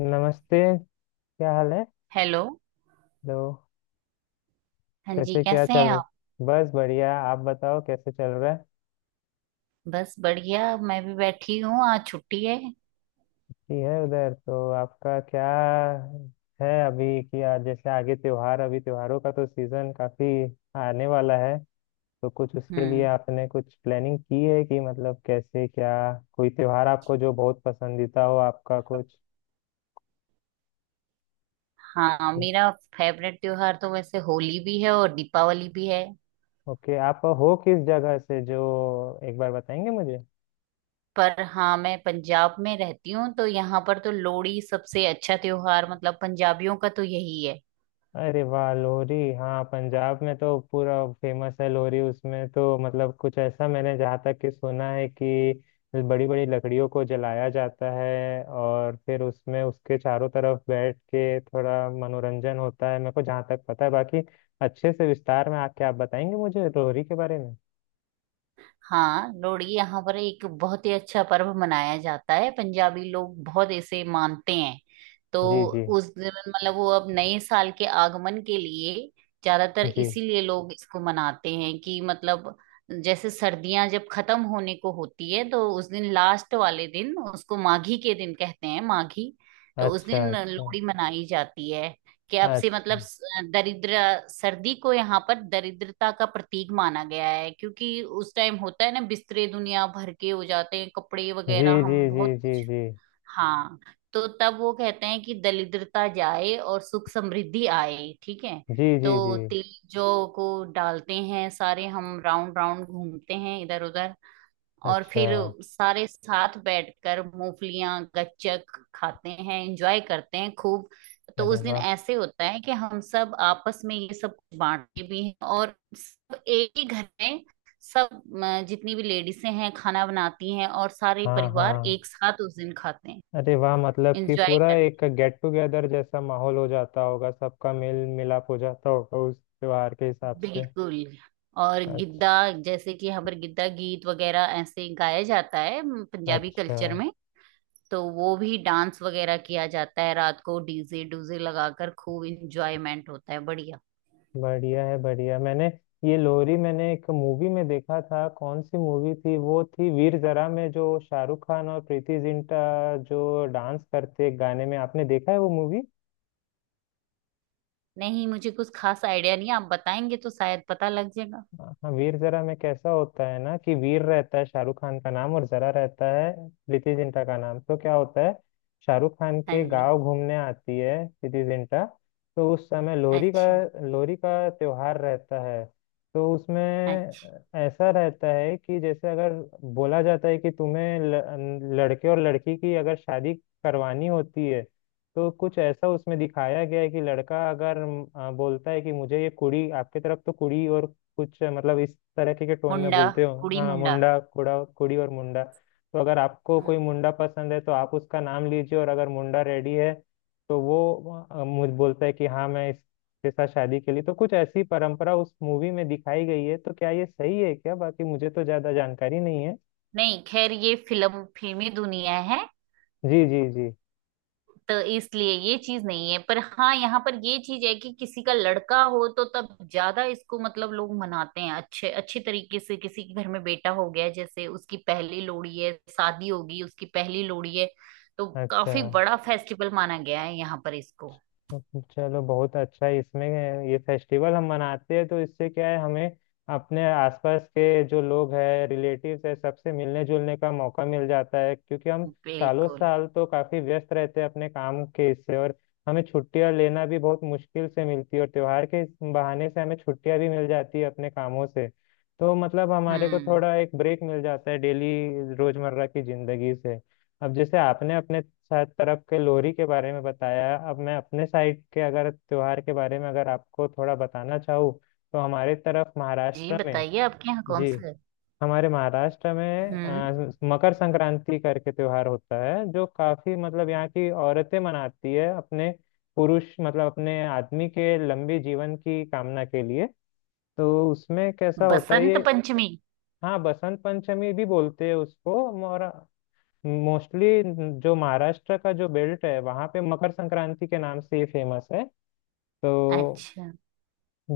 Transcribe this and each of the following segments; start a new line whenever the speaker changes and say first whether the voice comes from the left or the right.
left: नमस्ते। क्या हाल है?
right: हेलो।
left: तो
right: हाँ जी,
left: कैसे, क्या
right: कैसे
left: चल
right: हैं
left: रहा?
right: आप?
left: बस बढ़िया, आप बताओ, कैसे चल रहा है?
right: बस बढ़िया, मैं भी बैठी हूँ, आज छुट्टी है।
left: कि है उधर, तो आपका क्या है अभी कि जैसे आगे त्योहार, अभी त्योहारों का तो सीजन काफी आने वाला है। तो कुछ उसके लिए
right: हम्म।
left: आपने कुछ प्लानिंग की है कि मतलब कैसे क्या? कोई त्योहार आपको जो बहुत पसंदीदा हो आपका कुछ?
right: हाँ, मेरा फेवरेट त्योहार तो वैसे होली भी है और दीपावली भी है।
left: ओके, आप हो किस जगह से, जो एक बार बताएंगे मुझे?
right: पर हाँ, मैं पंजाब में रहती हूँ तो यहाँ पर तो लोहड़ी सबसे अच्छा त्योहार, मतलब पंजाबियों का तो यही है।
left: अरे वाह, लोहरी, हाँ पंजाब में तो पूरा फेमस है लोहरी। उसमें तो मतलब कुछ ऐसा मैंने जहाँ तक कि सुना है कि बड़ी बड़ी लकड़ियों को जलाया जाता है और फिर उसमें उसके चारों तरफ बैठ के थोड़ा मनोरंजन होता है, मेरे को जहाँ तक पता है। बाकी अच्छे से विस्तार में आके आप बताएंगे मुझे लोहरी के बारे में।
right: हाँ, लोहड़ी यहाँ पर एक बहुत ही अच्छा पर्व मनाया जाता है, पंजाबी लोग बहुत इसे मानते हैं। तो
left: जी जी
right: उस दिन मतलब वो अब नए साल के आगमन के लिए ज्यादातर
left: जी।
right: इसीलिए लोग इसको मनाते हैं, कि मतलब जैसे सर्दियां जब खत्म होने को होती है तो उस दिन लास्ट वाले दिन उसको माघी के दिन कहते हैं, माघी। तो उस
left: अच्छा,
right: दिन
left: अच्छा,
right: लोहड़ी मनाई जाती है कि अब से मतलब
left: अच्छा।
right: दरिद्र सर्दी को यहाँ पर दरिद्रता का प्रतीक माना गया है, क्योंकि उस टाइम होता है ना, बिस्तरे दुनिया भर के हो जाते हैं, कपड़े
left: जी
right: वगैरह
left: जी
right: हम
left: जी
right: बहुत
left: जी
right: कुछ।
left: जी।
right: हाँ। तो तब वो कहते हैं कि दरिद्रता जाए और सुख समृद्धि आए, ठीक है।
left: जी जी जी।
right: तो तिल जौ को डालते हैं, सारे हम राउंड राउंड घूमते हैं इधर उधर, और
left: अच्छा।
right: फिर सारे साथ बैठकर मूंगफलियां गच्चक खाते हैं, एंजॉय करते हैं खूब। तो
left: अरे
right: उस दिन
left: वाह।
right: ऐसे होता है कि हम सब आपस में ये सब कुछ बांटते भी हैं और सब एक ही घर में, सब जितनी भी लेडीसें हैं खाना बनाती हैं और सारे
left: हाँ
right: परिवार
left: हाँ।
right: एक साथ उस दिन खाते हैं।
left: अरे वाह, मतलब कि
right: एंजॉय
left: पूरा एक
right: करते
left: गेट टुगेदर जैसा माहौल हो जाता होगा, सबका मेल मिलाप हो जाता होगा उस त्योहार के हिसाब
right: हैं
left: से।
right: बिल्कुल। और
left: अच्छा,
right: गिद्दा, जैसे कि हमारे गिद्दा गीत वगैरह ऐसे गाया जाता है पंजाबी
left: अच्छा।
right: कल्चर में। तो वो भी डांस वगैरह किया जाता है, रात को डीजे डूजे लगाकर खूब इंजॉयमेंट होता है, बढ़िया।
left: बढ़िया है, बढ़िया। मैंने ये लोरी मैंने एक मूवी में देखा था। कौन सी मूवी थी? वो थी वीर जरा, में जो शाहरुख खान और प्रीति जिंटा जो डांस करते एक गाने में, आपने देखा है वो मूवी?
right: नहीं, मुझे कुछ खास आइडिया नहीं है, आप बताएंगे तो शायद पता लग जाएगा।
left: हाँ वीर जरा में कैसा होता है ना, कि वीर रहता है शाहरुख खान का नाम और जरा रहता है प्रीति जिंटा का नाम। तो क्या होता है, शाहरुख खान
right: हाँ
left: के
right: जी।
left: गांव घूमने आती है प्रीति जिंटा। तो उस समय लोहरी का,
right: अच्छा
left: लोहरी का त्योहार रहता है। तो उसमें
right: अच्छा।
left: ऐसा रहता है कि जैसे अगर बोला जाता है कि तुम्हें लड़के और लड़की की अगर शादी करवानी होती है, तो कुछ ऐसा उसमें दिखाया गया है कि लड़का अगर बोलता है कि मुझे ये कुड़ी आपके तरफ, तो कुड़ी और कुछ मतलब इस तरह के टोन में
right: मुंडा
left: बोलते हो
right: कुड़ी
left: हाँ,
right: मुंडा।
left: मुंडा कुड़ा कुड़ी और मुंडा। तो अगर आपको
right: हम्म।
left: कोई मुंडा पसंद है, तो आप उसका नाम लीजिए, और अगर मुंडा रेडी है तो वो मुझ बोलता है कि हाँ, मैं इसके साथ शादी के लिए। तो कुछ ऐसी परंपरा उस मूवी में दिखाई गई है। तो क्या ये सही है क्या? बाकी मुझे तो ज्यादा जानकारी नहीं है।
right: नहीं, खैर ये फिल्म फिल्मी दुनिया है,
left: जी जी जी।
right: तो इसलिए ये चीज नहीं है। पर हाँ, यहाँ पर ये चीज है कि किसी का लड़का हो तो तब ज्यादा इसको मतलब लोग मनाते हैं अच्छे अच्छे तरीके से। किसी के घर में बेटा हो गया, जैसे उसकी पहली लोहड़ी है, शादी होगी उसकी पहली लोहड़ी है, तो
left: अच्छा।
right: काफी बड़ा फेस्टिवल माना गया है यहाँ पर इसको।
left: चलो बहुत अच्छा है। इसमें ये फेस्टिवल हम मनाते हैं, तो इससे क्या है, हमें अपने आसपास के जो लोग हैं, रिलेटिव्स है, सबसे मिलने जुलने का मौका मिल जाता है। क्योंकि हम सालों
right: बिल्कुल।
left: साल तो काफी व्यस्त रहते हैं अपने काम के इससे, और हमें छुट्टियां लेना भी बहुत मुश्किल से मिलती है, और त्योहार के इस बहाने से हमें छुट्टियां भी मिल जाती है अपने कामों से। तो मतलब हमारे को
right: हम्म।
left: थोड़ा एक ब्रेक मिल जाता है डेली रोजमर्रा की जिंदगी से। अब जैसे आपने अपने साइड तरफ के लोरी के बारे में बताया, अब मैं अपने साइड के अगर त्योहार के बारे में अगर आपको थोड़ा बताना चाहूँ, तो हमारे तरफ
right: जी,
left: महाराष्ट्र में।
right: बताइए आपके यहाँ कौन
left: जी।
right: सा है।
left: हमारे महाराष्ट्र में
right: हम्म।
left: मकर संक्रांति करके त्योहार होता है, जो काफी मतलब यहाँ की औरतें मनाती है अपने पुरुष, मतलब अपने आदमी के लंबे जीवन की कामना के लिए। तो उसमें कैसा होता है
right: बसंत
left: ये।
right: पंचमी।
left: हाँ, बसंत पंचमी भी बोलते हैं उसको। और मोस्टली जो महाराष्ट्र का जो बेल्ट है, वहाँ पे मकर संक्रांति के नाम से ही फेमस है। तो
right: अच्छा।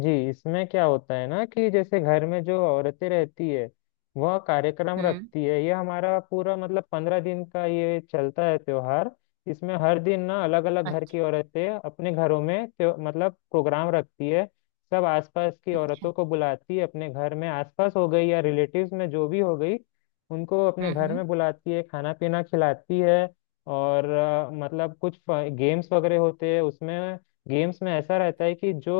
left: जी, इसमें क्या होता है ना, कि जैसे घर में जो औरतें रहती है, वह कार्यक्रम
right: हम्म।
left: रखती है। ये हमारा पूरा मतलब पंद्रह दिन का ये चलता है त्योहार। इसमें हर दिन ना अलग अलग घर
right: अच्छा।
left: की औरतें अपने घरों में मतलब प्रोग्राम रखती है। सब आसपास की
right: अच्छा।
left: औरतों को बुलाती है अपने घर में, आसपास हो गई या रिलेटिव्स में जो भी हो गई, उनको अपने
right: हम्म।
left: घर
right: हम्म।
left: में बुलाती है, खाना पीना खिलाती है। और मतलब कुछ गेम्स वगैरह होते हैं उसमें। गेम्स में ऐसा रहता है कि जो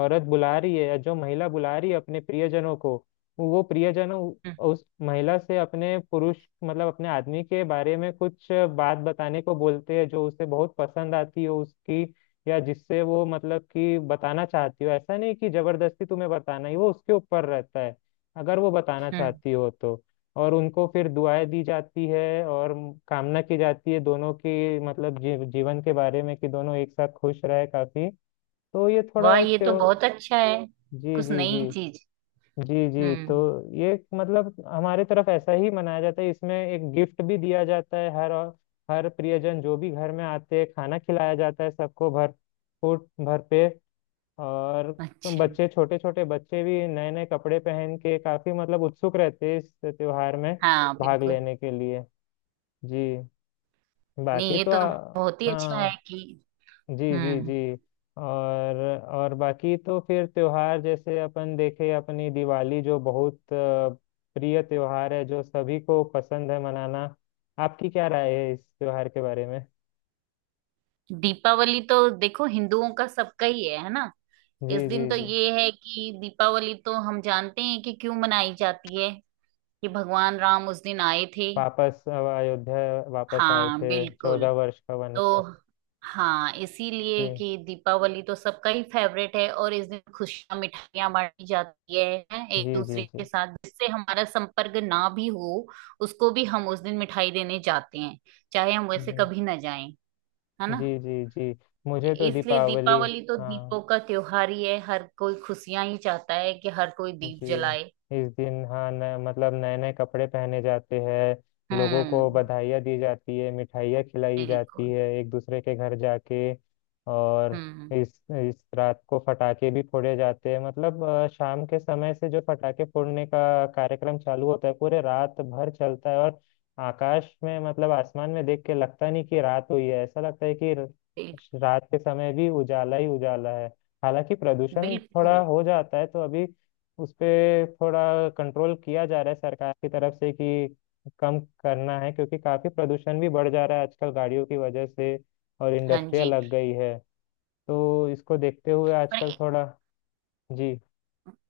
left: औरत बुला रही है, या जो महिला बुला रही है अपने प्रियजनों को, वो प्रियजन
right: हम्म।
left: उस महिला से अपने पुरुष मतलब अपने आदमी के बारे में कुछ बात बताने को बोलते हैं, जो उसे बहुत पसंद आती हो उसकी, या जिससे वो मतलब कि बताना चाहती हो। ऐसा नहीं कि जबरदस्ती तुम्हें बताना ही, वो उसके ऊपर रहता है, अगर वो बताना
right: हम्म।
left: चाहती हो तो। और उनको फिर दुआएं दी जाती है, और कामना की जाती है दोनों की, मतलब जीवन के बारे में, कि दोनों एक साथ खुश रहे काफी। तो ये थोड़ा
right: वाह,
left: एक
right: ये तो
left: त्यो।
right: बहुत अच्छा है।
left: जी
right: कुछ
left: जी जी।
right: नई चीज।
left: जी जी। तो
right: हम्म।
left: ये मतलब हमारे तरफ ऐसा ही मनाया जाता है। इसमें एक गिफ्ट भी दिया जाता है हर हर प्रियजन जो भी घर में आते हैं, खाना खिलाया जाता है सबको भर फूट भर पे। और
right: अच्छा।
left: बच्चे, छोटे छोटे बच्चे भी नए नए कपड़े पहन के काफी मतलब उत्सुक रहते हैं इस त्योहार में
right: हाँ
left: भाग
right: बिल्कुल।
left: लेने के लिए। जी।
right: नहीं,
left: बाकी
right: ये
left: तो
right: तो
left: आ,
right: बहुत ही अच्छा
left: हाँ।
right: है कि।
left: जी जी
right: हम्म।
left: जी। और और बाकी तो फिर त्योहार जैसे अपन देखे अपनी दिवाली, जो बहुत प्रिय त्योहार है, जो सभी को पसंद है मनाना। आपकी क्या राय है इस त्योहार के बारे में?
right: दीपावली तो देखो हिंदुओं का सबका ही है ना।
left: जी
right: इस
left: जी
right: दिन तो
left: जी।
right: ये है कि दीपावली तो हम जानते हैं कि क्यों मनाई जाती है, कि भगवान राम उस दिन आए थे।
left: वापस अब अयोध्या वापस आए
right: हाँ
left: थे, चौदह
right: बिल्कुल।
left: वर्ष का
right: तो
left: वनवास।
right: हाँ, इसीलिए
left: जी
right: कि दीपावली तो सबका ही फेवरेट है, और इस दिन खुशियां मिठाइयां बांटी जाती है हैं, एक
left: जी जी।
right: दूसरे
left: जी
right: के साथ। जिससे हमारा संपर्क ना भी हो, उसको भी हम उस दिन मिठाई देने जाते हैं, चाहे हम
left: जी
right: वैसे कभी ना जाएं, है ना।
left: जी। जी जी। मुझे तो
right: इसलिए
left: दीपावली।
right: दीपावली तो दीपों
left: हाँ
right: का त्योहार ही है, हर कोई खुशियां ही चाहता है कि हर कोई दीप
left: जी।
right: जलाए।
left: इस दिन हाँ न, मतलब नए नए कपड़े पहने जाते हैं, लोगों को
right: हम्म,
left: बधाइयाँ दी जाती है, मिठाइयाँ खिलाई जाती
right: बिल्कुल।
left: है एक दूसरे के घर जाके। और
right: हम्म।
left: इस इस रात को फटाके भी फोड़े जाते हैं, मतलब शाम के समय से जो फटाके फोड़ने का कार्यक्रम चालू होता है, पूरे रात भर चलता है। और आकाश में मतलब आसमान में देख के लगता नहीं कि रात हुई है, ऐसा लगता है कि
right: बिल-
left: रात के समय भी उजाला ही उजाला है। हालांकि प्रदूषण थोड़ा
right: बिल्कुल।
left: हो जाता है, तो अभी उस पे थोड़ा कंट्रोल किया जा रहा है सरकार की तरफ से, कि कम करना है, क्योंकि काफी प्रदूषण भी बढ़ जा रहा है आजकल गाड़ियों की वजह से और
right: हाँ
left: इंडस्ट्रिया
right: जी।
left: लग गई है। तो इसको देखते हुए
right: पर
left: आजकल थोड़ा। जी।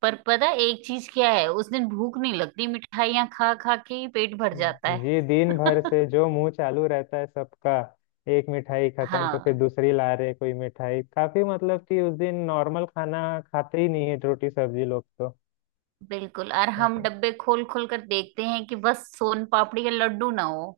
right: पर पता है एक चीज क्या है, उस दिन भूख नहीं लगती, मिठाइयाँ खा खा के ही पेट भर जाता है।
left: जी दिन भर से जो मुंह चालू रहता है सबका, एक मिठाई खत्म तो फिर
right: हाँ
left: दूसरी ला रहे कोई मिठाई, काफी मतलब कि उस दिन नॉर्मल खाना खाते ही नहीं है रोटी सब्जी लोग।
right: बिल्कुल। और हम
left: तो
right: डब्बे खोल खोल कर देखते हैं कि बस सोन पापड़ी या लड्डू ना हो।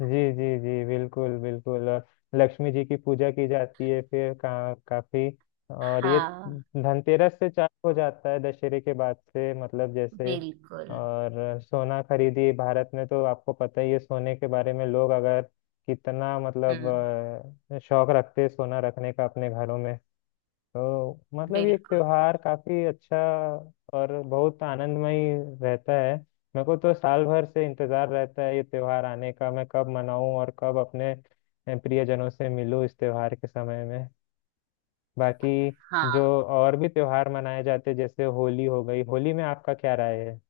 left: जी जी जी, बिल्कुल बिल्कुल। और लक्ष्मी जी की पूजा की जाती है फिर काफी। और ये
right: हाँ।
left: धनतेरस से चालू हो जाता है दशहरे के बाद से, मतलब जैसे।
right: बिल्कुल।
left: और सोना खरीदी भारत में तो आपको पता ही है, सोने के बारे में लोग अगर कितना मतलब
right: हम्म।
left: शौक रखते हैं सोना रखने का अपने घरों में। तो मतलब ये
right: बिल्कुल।
left: त्योहार काफी अच्छा और बहुत आनंदमय रहता है। मेरे को तो साल भर से इंतजार रहता है ये त्योहार आने का, मैं कब मनाऊं और कब अपने प्रियजनों से मिलूं इस त्योहार के समय में। बाकी जो
right: हाँ।
left: और भी त्योहार मनाए जाते हैं, जैसे होली हो गई, होली में आपका क्या राय है?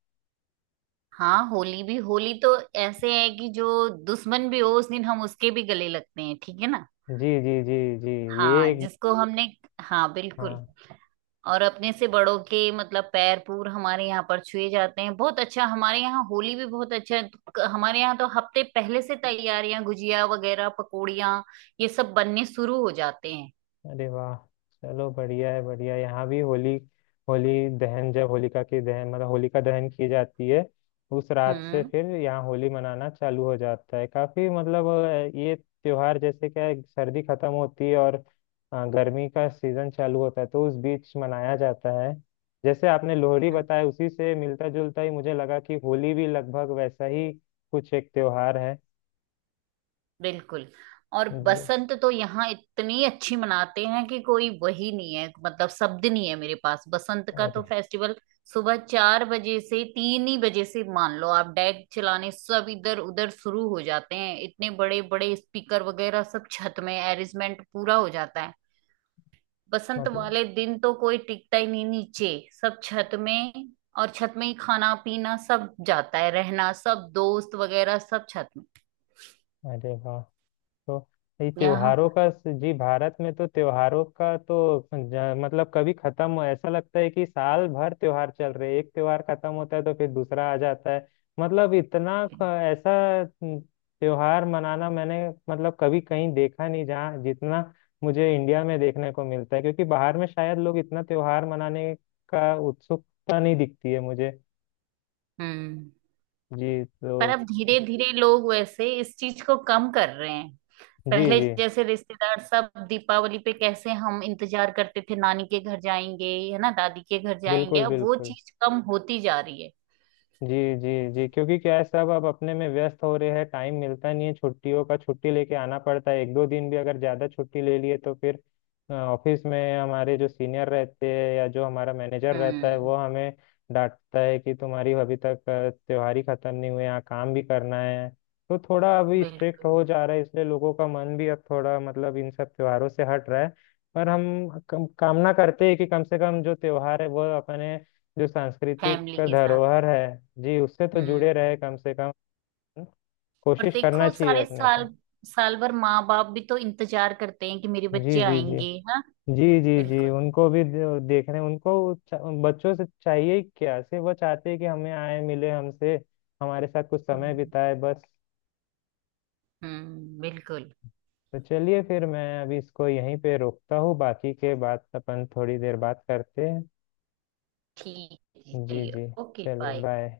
right: हाँ, होली भी, होली तो ऐसे है कि जो दुश्मन भी हो उस दिन हम उसके भी गले लगते हैं, ठीक है ना।
left: जी जी जी। जी। ये
right: हाँ,
left: एक।
right: जिसको हमने। हाँ बिल्कुल।
left: हाँ।
right: और अपने से बड़ों के मतलब पैर पूर हमारे यहाँ पर छुए जाते हैं। बहुत अच्छा, हमारे यहाँ होली भी बहुत अच्छा है। हमारे यहाँ तो हफ्ते पहले से तैयारियां, गुजिया वगैरह, पकौड़ियाँ, ये सब बनने शुरू हो जाते हैं।
left: अरे वाह। चलो बढ़िया है बढ़िया है। यहाँ भी होली, होली दहन जब होलिका की दहन मतलब होलिका दहन की जाती है, उस रात से
right: हम्म।
left: फिर यहाँ होली मनाना चालू हो जाता है। काफी मतलब ये त्योहार जैसे क्या है, सर्दी खत्म होती है और गर्मी का सीजन चालू होता है तो उस बीच मनाया जाता है। जैसे आपने लोहड़ी
right: हम्म।
left: बताया, उसी से मिलता जुलता ही मुझे लगा कि होली भी लगभग वैसा ही कुछ एक त्योहार है।
right: बिल्कुल। और
left: जी।
right: बसंत तो यहाँ इतनी अच्छी मनाते हैं कि कोई, वही नहीं है, मतलब शब्द नहीं है मेरे पास बसंत का। तो
left: अरे,
right: फेस्टिवल सुबह 4 बजे से, 3 ही बजे से मान लो, आप डेक चलाने सब इधर उधर शुरू हो जाते हैं, इतने बड़े बड़े स्पीकर वगैरह सब छत में, अरेंजमेंट पूरा हो जाता है। बसंत
left: मतलब,
right: वाले दिन तो कोई टिकता ही नहीं नीचे, सब छत में। और छत में ही खाना पीना सब जाता है, रहना सब दोस्त वगैरह सब छत में।
left: अरे वाह। तो ये
right: यहाँ।
left: त्योहारों का जी, भारत में तो त्योहारों का तो मतलब कभी खत्म हो ऐसा लगता है कि साल भर त्योहार चल रहे हैं। एक त्योहार खत्म होता है तो फिर दूसरा आ जाता है, मतलब इतना ऐसा न- त्योहार मनाना मैंने मतलब कभी कहीं देखा नहीं, जहाँ जितना मुझे इंडिया में देखने को मिलता है, क्योंकि बाहर में शायद लोग इतना त्योहार मनाने का उत्सुकता नहीं दिखती है मुझे।
right: हम्म।
left: जी
right: पर
left: तो
right: अब धीरे धीरे लोग वैसे इस चीज को कम कर रहे हैं।
left: जी
right: पहले
left: जी
right: जैसे रिश्तेदार सब दीपावली पे कैसे हम इंतजार करते थे नानी के घर जाएंगे, है ना, दादी के घर जाएंगे,
left: बिल्कुल
right: अब वो
left: बिल्कुल।
right: चीज कम होती जा रही है।
left: जी जी जी। क्योंकि क्या है, सब अब अपने में व्यस्त हो रहे हैं, टाइम मिलता नहीं है, छुट्टियों का छुट्टी लेके आना पड़ता है। एक दो दिन भी अगर ज़्यादा छुट्टी ले लिए तो फिर ऑफिस में हमारे जो सीनियर रहते हैं या जो हमारा मैनेजर रहता है,
right: हम्म।
left: वो हमें डांटता है कि तुम्हारी अभी तक त्योहार ही खत्म नहीं हुए, यहाँ काम भी करना है। तो थोड़ा अभी स्ट्रिक्ट
right: बिल्कुल।
left: हो जा रहा है, इसलिए लोगों का मन भी अब थोड़ा मतलब इन सब त्योहारों से हट रहा है। पर हम कामना करते हैं कि कम से कम जो त्योहार है वो अपने जो सांस्कृतिक
right: फैमिली के साथ।
left: धरोहर है, जी उससे तो
right: हम्म।
left: जुड़े रहे कम से कम,
right: और
left: कोशिश करना
right: देखो
left: चाहिए
right: सारे
left: अपने को।
right: साल, साल भर माँ बाप भी तो इंतजार करते हैं कि मेरे
left: जी
right: बच्चे
left: जी जी।
right: आएंगे। हाँ
left: जी जी जी
right: बिल्कुल।
left: उनको भी देखने उनको, बच्चों से चाहिए ही क्या, सिर्फ वो चाहते हैं कि हमें आए मिले हमसे, हमारे साथ कुछ समय
right: हम्म।
left: बिताए बस।
right: बिल्कुल।
left: तो चलिए फिर मैं अभी इसको यहीं पे रोकता हूँ, बाकी के बात अपन थोड़ी देर बात करते हैं।
right: ठीक है जी,
left: जी
right: चलिए।
left: जी।
right: ओके
left: चलिए
right: बाय।
left: बाय।